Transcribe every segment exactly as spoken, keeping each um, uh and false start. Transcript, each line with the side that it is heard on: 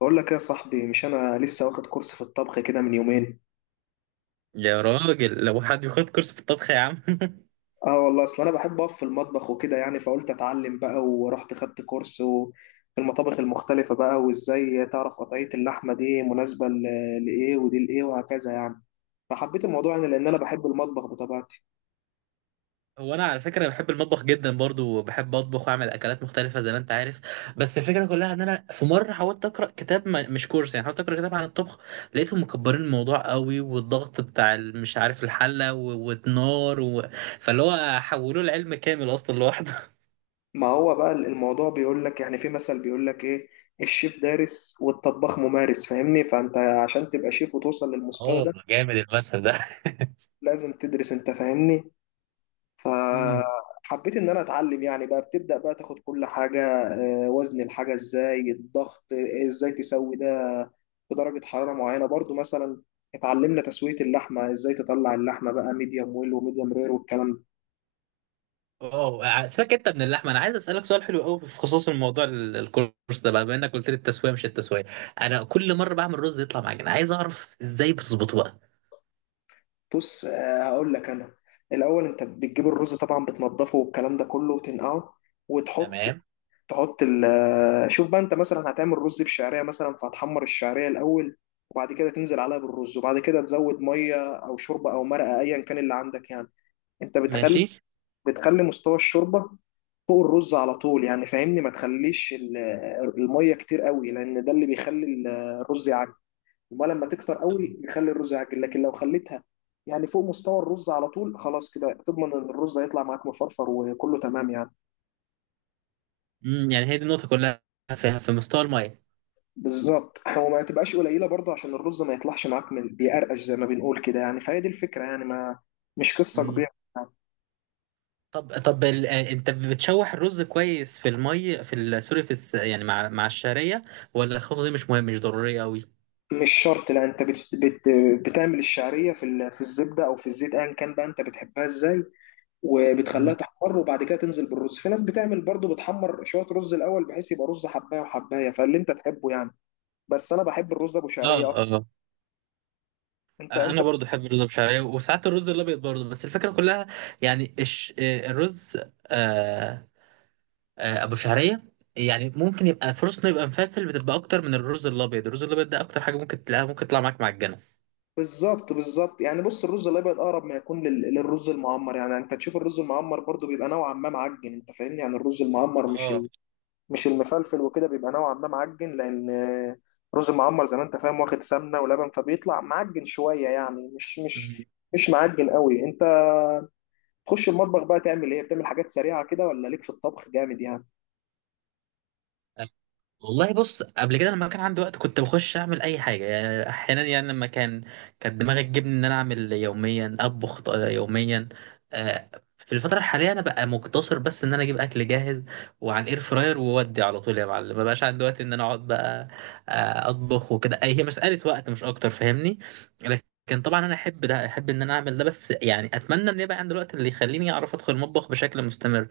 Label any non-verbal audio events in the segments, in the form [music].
left: بقول لك ايه يا صاحبي؟ مش انا لسه واخد كورس في الطبخ كده من يومين.
right: يا راجل، لو حد ياخد كورس في الطبخ يا عم. [laughs]
left: اه والله، اصل انا بحب اقف في المطبخ وكده يعني، فقلت اتعلم بقى ورحت خدت كورس و- في المطابخ المختلفة بقى، وازاي تعرف قطعية اللحمة دي مناسبة ل- لايه، ودي لايه، وهكذا يعني. فحبيت الموضوع يعني، لان انا بحب المطبخ بطبيعتي.
right: هو انا على فكره بحب المطبخ جدا برضو، وبحب اطبخ واعمل اكلات مختلفه زي ما انت عارف. بس الفكره كلها ان انا في مره حاولت اقرا كتاب، ما- مش كورس، يعني حاولت اقرا كتاب عن الطبخ. لقيتهم مكبرين الموضوع قوي، والضغط بتاع ال- مش عارف، الحله و- والنار و... فاللي هو حولوه لعلم كامل اصلا لوحده. [laughs]
left: ما هو بقى الموضوع بيقول لك يعني، في مثل بيقول لك ايه: الشيف دارس والطباخ ممارس، فاهمني؟ فانت عشان تبقى شيف وتوصل للمستوى
right: اه،
left: ده
right: جامد المثل ده.
left: لازم تدرس، انت فاهمني.
right: [laughs]
left: فحبيت ان انا اتعلم يعني، بقى بتبدا بقى تاخد كل حاجه. آه، وزن الحاجه ازاي، الضغط، آه، ازاي تسوي ده في درجه حراره معينه برضو مثلا. اتعلمنا تسويه اللحمه، ازاي تطلع اللحمه بقى ميديوم ويل وميديوم رير والكلام ده.
right: اه، سيبك انت من اللحمه، انا عايز اسالك سؤال حلو قوي في خصوص الموضوع ال- الكورس ده، بقى بما انك قلت لي التسويه مش التسويه. انا كل مره بعمل رز يطلع معجن، عايز اعرف ازاي بتظبطه بقى.
left: بص، آه، هقول لك انا. الاول انت بتجيب الرز طبعا، بتنضفه والكلام ده كله، وتنقعه وتحط.
right: تمام.
left: تحط ال شوف بقى، انت مثلا هتعمل رز بشعريه مثلا، فهتحمر الشعريه الاول، وبعد كده تنزل عليها بالرز، وبعد كده تزود ميه او شوربه او مرقه ايا كان اللي عندك يعني. انت بتخلي
right: ماشي.
left: بتخلي مستوى الشوربه فوق الرز على طول يعني، فاهمني؟ ما تخليش ال- الميه كتير قوي، لان ده اللي بيخلي ال- الرز يعجن. وما لما تكتر قوي بيخلي الرز يعجن، لكن لو خليتها يعني فوق مستوى الرز على طول، خلاص كده تضمن ان الرز هيطلع معاك مفرفر وكله تمام يعني.
right: امم، يعني هي دي النقطه كلها، في في مستوى الميه.
left: بالظبط، وما تبقاش قليله برضه عشان الرز ما يطلعش معاك من بيقرقش زي ما بنقول كده يعني، فهي دي الفكره يعني، ما مش قصه
right: امم.
left: كبيره يعني.
right: طب طب ال... آه، انت بتشوح الرز كويس في الميه في ال... سوري، في الس... يعني مع مع الشعريه، ولا الخطوه دي مش مهمه مش ضروريه قوي؟
left: مش شرط، لا، انت بت بت بتعمل الشعريه في ال- في الزبده او في الزيت ايا كان بقى، انت بتحبها ازاي. وبتخليها
right: امم.
left: تحمر، وبعد كده تنزل بالرز. في ناس بتعمل برضه، بتحمر شويه رز الاول بحيث يبقى رز حبايه وحبايه، فاللي انت تحبه يعني. بس انا بحب الرز ابو
right: اه
left: شعريه اكتر.
right: اه.
left: انت انت
right: انا برضو بحب الرز بشعريه، وساعات الرز الابيض برضو. بس الفكره كلها يعني الش... آه، الرز، آه، آه، ابو شعريه، يعني ممكن يبقى فرصته يبقى مفلفل، بتبقى اكتر من الرز الابيض. الرز الابيض ده اكتر حاجه ممكن تلاقيها ممكن تطلع معاك معجنه.
left: بالظبط، بالظبط، يعني بص، الرز الابيض اقرب ما يكون لل- للرز المعمر، يعني انت تشوف الرز المعمر برضو بيبقى نوعا ما معجن، انت فاهمني؟ يعني الرز المعمر مش
right: اه
left: ال- مش المفلفل، وكده بيبقى نوعا ما معجن، لان آه، الرز المعمر زي ما انت فاهم واخد سمنه ولبن، فبيطلع معجن شويه يعني، مش مش مش معجن قوي. انت تخش المطبخ بقى تعمل ايه؟ بتعمل حاجات سريعه كده، ولا ليك في الطبخ جامد يعني؟
right: والله. بص، قبل كده لما كان عندي وقت كنت بخش اعمل اي حاجه، يعني احيانا يعني لما كان، كانت دماغي تجيبني ان انا اعمل يوميا، اطبخ ط- يوميا. آه، في الفتره الحاليه انا بقى مقتصر بس ان انا اجيب اكل جاهز، وعن اير فراير وودي على طول يا معلم. ما بقاش عندي وقت ان انا اقعد بقى آه، اطبخ وكده. أي- هي مساله وقت مش اكتر، فاهمني؟ لكن طبعا انا احب ده، احب ان انا اعمل ده، بس يعني اتمنى ان يبقى عندي الوقت اللي يخليني اعرف ادخل المطبخ بشكل مستمر.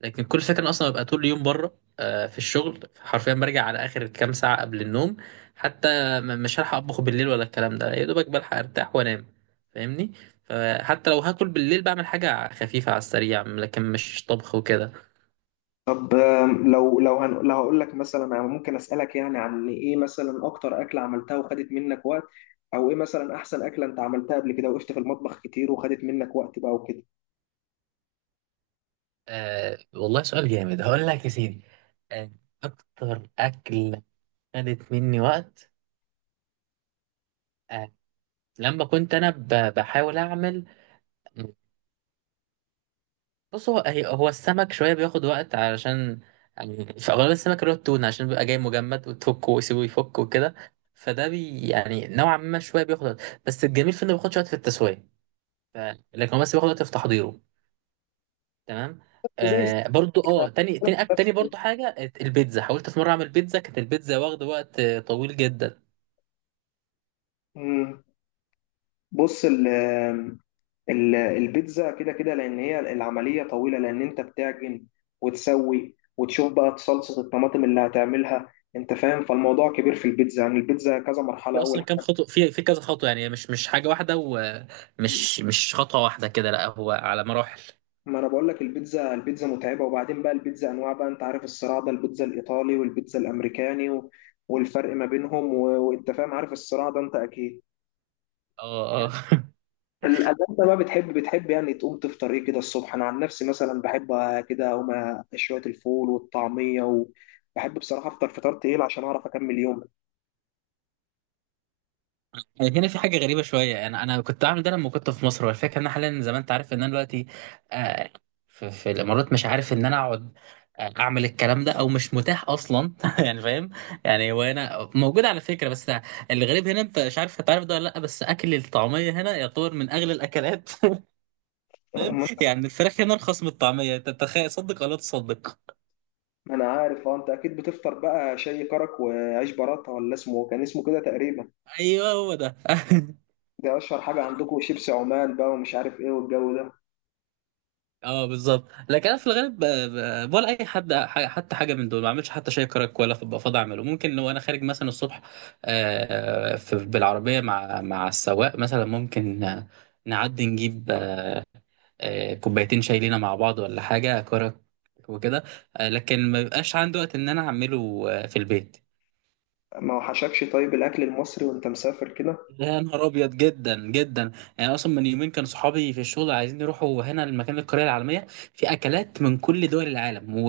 right: لكن كل فكرة اصلا ببقى طول اليوم بره، آه، في الشغل حرفيا. برجع على اخر كام ساعه قبل النوم حتى، م- مش هلحق اطبخ بالليل ولا الكلام ده، يا دوبك بلحق ارتاح وانام، فاهمني؟ فحتى لو هاكل بالليل بعمل حاجه خفيفه على السريع، لكن مش طبخ وكده.
left: طب، آم، لو لو هن... لو هقول لك مثلا، أنا ممكن أسألك يعني عن إيه مثلا أكتر أكلة عملتها وخدت منك وقت، أو إيه مثلا أحسن أكلة أنت عملتها قبل كده وقفت في المطبخ كتير وخدت منك وقت بقى وكده؟
right: آه والله، سؤال جامد. هقول لك يا سيدي. آه. أكتر أكلة خدت مني وقت، آه، لما كنت أنا ب- بحاول أعمل. بص، هو هي- هو السمك شوية بياخد وقت، علشان يعني في أغلب السمك اللي هو التونة، عشان بيبقى جاي مجمد، وتفكه ويسيبه يفك وكده. فده بي يعني نوعا ما شوية بياخد وقت، بس الجميل في إنه بياخدش وقت في التسوية. ف... لكن هو بس بياخد وقت في تحضيره. تمام.
left: زي
right: آه، برضو اه،
left: كده.
right: تاني تاني أك- تاني برضو حاجة، البيتزا. حاولت في مرة أعمل بيتزا، كانت البيتزا واخدة وقت آه، طويل جدا.
left: مم. بص، ال ال- البيتزا كده كده، لان هي العمليه طويله، لان انت بتعجن وتسوي، وتشوف بقى صلصه الطماطم اللي هتعملها، انت فاهم؟ فالموضوع كبير في البيتزا يعني، البيتزا كذا مرحله.
right: في أصلا
left: اول
right: كام خطوة، في في كذا خطوة، يعني مش مش حاجة واحدة، ومش مش خطوة واحدة كده، لا هو على مراحل.
left: ما انا بقول لك، البيتزا البيتزا متعبه، وبعدين بقى البيتزا انواع بقى، انت عارف الصراع ده، البيتزا الايطالي والبيتزا الامريكاني، و... والفرق ما بينهم، و... وانت فاهم عارف الصراع ده انت اكيد.
right: اه اه.
left: ال- انت بقى بتحب بتحب يعني تقوم تفطر ايه كده الصبح؟ انا عن نفسي مثلا بحب كده اقوم أ- شويه الفول والطعميه، وبحب بصراحه افطر فطار تقيل عشان اعرف اكمل يومي.
right: يعني هنا في حاجة غريبة شوية، أنا أنا كنت بعمل ده لما كنت في مصر، والفكرة إن أنا حاليا زي ما أنت عارف إن أنا دلوقتي آه، في, في الإمارات، مش عارف إن أنا أقعد آه، أعمل الكلام ده، أو مش متاح أصلا. [laughs] يعني فاهم، يعني هو هنا موجود على فكرة، بس الغريب هنا أنت مش عارف هتعرف ده ولا لأ، بس أكل الطعمية هنا يعتبر من أغلى الأكلات. [laughs] فاهم؟
left: [laughs]
right: يعني الفراخ هنا أرخص من الطعمية، أنت تخيل، صدق ولا تصدق.
left: ما انا عارف، اه، انت اكيد بتفطر بقى شاي كرك وعيش براته، ولا اسمه كان اسمه كده تقريبا.
right: أيوه هو ده. [laughs]
left: ده اشهر حاجه عندكم، شيبسي عمان بقى ومش عارف ايه والجو ده.
right: اه بالظبط. لكن انا في الغالب ب- ب- ولا اي حد، ح- حتى حاجه من دول ما اعملش، حتى شاي كرك ولا بفضل اعمله. ممكن لو انا خارج مثلا الصبح آه، في- بالعربيه مع مع السواق مثلا، ممكن آه، نعدي نجيب آه، آه، كوبايتين شاي لينا مع بعض، ولا حاجه كرك وكده. آه، لكن ما بيبقاش عندي وقت ان انا اعمله آه، في البيت.
left: ما وحشكش طيب الاكل المصري وانت مسافر كده؟
right: يا نهار ابيض، جدا جدا يعني. اصلا من يومين كان صحابي في الشغل عايزين يروحوا هنا المكان، القريه العالميه، في اكلات من كل دول العالم و...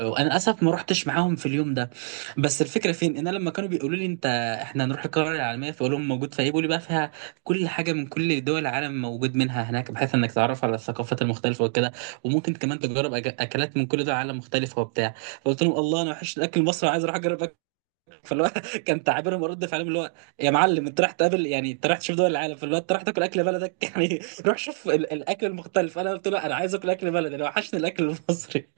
right: وانا للاسف ما رحتش معاهم في اليوم ده. بس الفكره فين؟ ان انا لما كانوا بيقولوا لي انت، احنا هنروح القريه العالميه، فاقول لهم موجود فيها ايه، بيقولوا لي بقى فيها كل حاجه من كل دول العالم، موجود منها هناك، بحيث انك تعرف على الثقافات المختلفه وكده، وممكن كمان تجرب أك- اكلات من كل دول العالم مختلفه وبتاع. فقلت لهم الله، انا وحش الاكل المصري، عايز اروح اجرب. فاللي هو [laughs] كان تعابيرهم ورد فعلهم اللي هو، يا معلم انت رايح تقابل، يعني انت رايح تشوف دول العالم، فاللي هو انت رايح تاكل اكل بلدك؟ [laughs] يعني روح شوف ال- الاكل المختلف. انا قلت له انا عايز اكل اكل بلدي، انا وحشني الاكل المصري.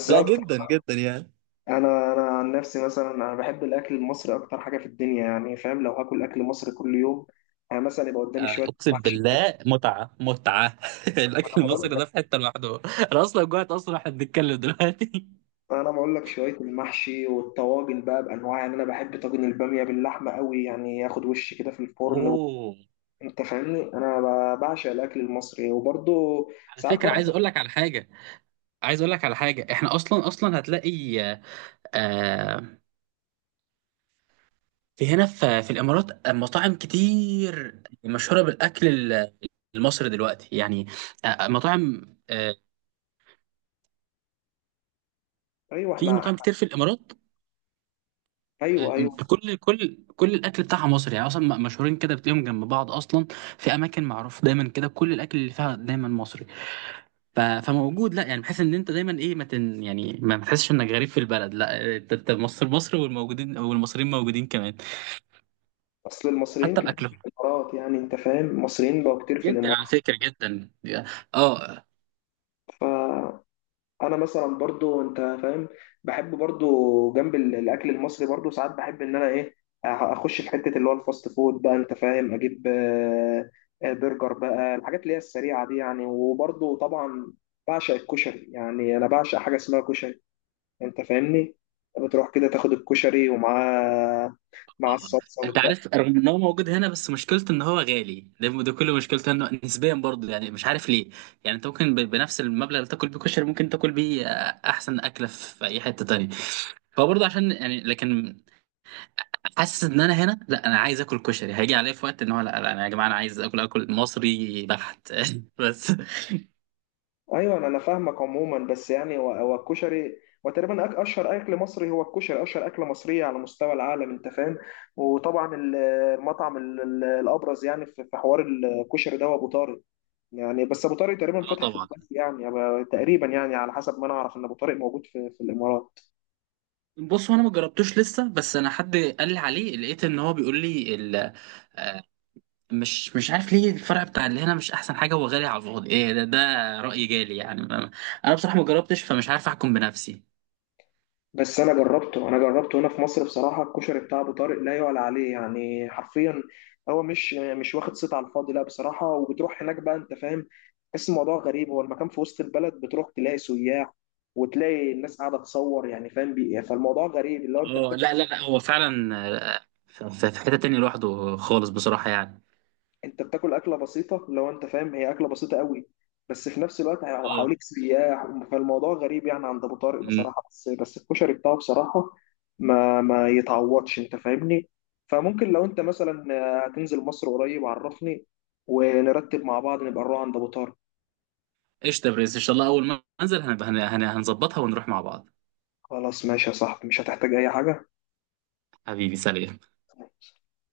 right: [laughs] لا، جدا جدا يعني.
left: انا انا عن نفسي مثلا، انا بحب الاكل المصري اكتر حاجه في الدنيا يعني، فاهم؟ لو هاكل اكل مصري كل يوم، يعني مثلا يبقى قدامي
right: آه،
left: شويه
right: اقسم
left: محشي كده.
right: بالله، متعه متعه. [laughs]
left: ما انا
right: الاكل
left: بقول
right: المصري
left: لك،
right: ده في حته لوحده. انا اصلا جوعت اصلا واحنا بنتكلم دلوقتي. [laughs]
left: انا بقول لك شويه المحشي والطواجن بقى بانواع يعني، انا بحب طاجن الباميه باللحمه قوي يعني، ياخد وش كده في الفرن و...
right: اوه،
left: انت فاهمني؟ انا ب- بعشق الاكل المصري، وبرضه
right: على
left: ساعات
right: فكرة
left: بره.
right: عايز اقول لك على حاجة. عايز اقول لك على حاجة، احنا اصلا اصلا هتلاقي آه، في هنا في في الامارات مطاعم كتير مشهوره بالاكل ال- المصري دلوقتي يعني. آه، آه، مطاعم آه،
left: ايوه،
right: في
left: احنا.
right: مطاعم كتير في الامارات. آه،
left: ايوه، ايوه.
right: كل كل كل الاكل بتاعها مصري يعني. اصلا م- مشهورين كده، بتلاقيهم جنب بعض اصلا، في اماكن معروف دايما كده كل الاكل اللي فيها دايما مصري. ف- فموجود لا يعني، بحيث ان انت دايما ايه، ما تن يعني ما تحسش انك غريب في البلد. لا، انت أنت مصر مصر، والموجودين والمصريين موجودين كمان،
left: اصل المصريين
right: حتى
left: كتير
right: باكلهم.
left: في الامارات، يعني انت فاهم المصريين بقوا كتير في
right: جدا على فكره، جدا. اه.
left: الامارات. انا مثلا برضو، انت فاهم، بحب برضو جنب ال- الاكل المصري برضو، ساعات بحب ان انا ايه، أ- اخش في حته اللي هو الفاست فود بقى، انت فاهم، اجيب آه، آه، برجر بقى، الحاجات اللي هي السريعه دي يعني. وبرضو طبعا بعشق الكشري، يعني انا بعشق حاجه اسمها كشري، انت فاهمني؟ بتروح كده تاخد الكشري ومعاه، مع
right: اه.
left: الصلصه.
right: انت عارف، رغم ان هو موجود هنا بس مشكلته ان هو غالي، ده ده كل مشكلته انه نسبيا برضه، يعني مش عارف ليه. يعني انت ممكن ب- بنفس المبلغ اللي تاكل بيه كشري ممكن تاكل بيه آه، احسن اكله في اي حته تانية. هو برضه عشان، يعني لكن حاسس ان انا هنا لا، انا عايز اكل كشري، هيجي عليا في وقت ان هو لا، لا انا يا جماعه، انا عايز اكل اكل مصري بحت. [laughs] بس.
left: ايوه، انا فاهمك. عموما بس يعني هو هو الكشري، وتقريبا أك- اشهر اكل مصري هو الكشري، اشهر اكله مصريه على مستوى العالم، انت فاهم؟ وطبعا ال- المطعم ال- ال- الابرز يعني، في في حوار الكشري ده، هو ابو طارق يعني. بس ابو طارق تقريبا
right: اه
left: فاتح في
right: طبعا.
left: دبي يعني، أبقى- تقريبا يعني على حسب ما انا اعرف ان ابو طارق موجود في في الامارات.
right: بص هو انا ما جربتوش لسه، بس انا حد قال لي عليه لقيت ان هو بيقول لي، مش مش عارف ليه الفرع بتاع اللي هنا مش احسن حاجه، وغالي على الفاضي. ايه ده؟ ده راي جالي يعني. ما- انا بصراحه ما جربتش، فمش عارف احكم بنفسي.
left: بس انا جربته انا جربته هنا في مصر بصراحه، الكشري بتاع ابو طارق لا يعلى عليه يعني، حرفيا. هو مش مش واخد صيت على الفاضي، لا بصراحه. وبتروح هناك بقى، انت فاهم، تحس الموضوع غريب، هو المكان في وسط البلد، بتروح تلاقي سياح وتلاقي الناس قاعده تصور يعني، فاهم؟ بي... فالموضوع غريب، اللي هو انت
right: اه، لا لا لا، هو فعلا آه، في في- في حته تانية لوحده خالص بصراحه يعني.
left: انت بتاكل اكله بسيطه، لو انت فاهم، هي اكله بسيطه قوي، بس في نفس الوقت هو
right: اه.
left: حواليك سياح، فالموضوع غريب يعني عند ابو طارق
right: أمم.
left: بصراحه. بس بس الكشري بتاعه بصراحه ما ما يتعوضش، انت فاهمني؟ فممكن لو انت مثلا هتنزل مصر قريب عرفني ونرتب مع بعض نبقى نروح عند ابو طارق.
right: قشطه يا برنس، ان شاء الله اول ما انزل هنبقى هن- هن- هنظبطها ونروح مع بعض.
left: خلاص ماشي يا صاحبي، مش هتحتاج اي حاجه.
right: حبيبي سلام.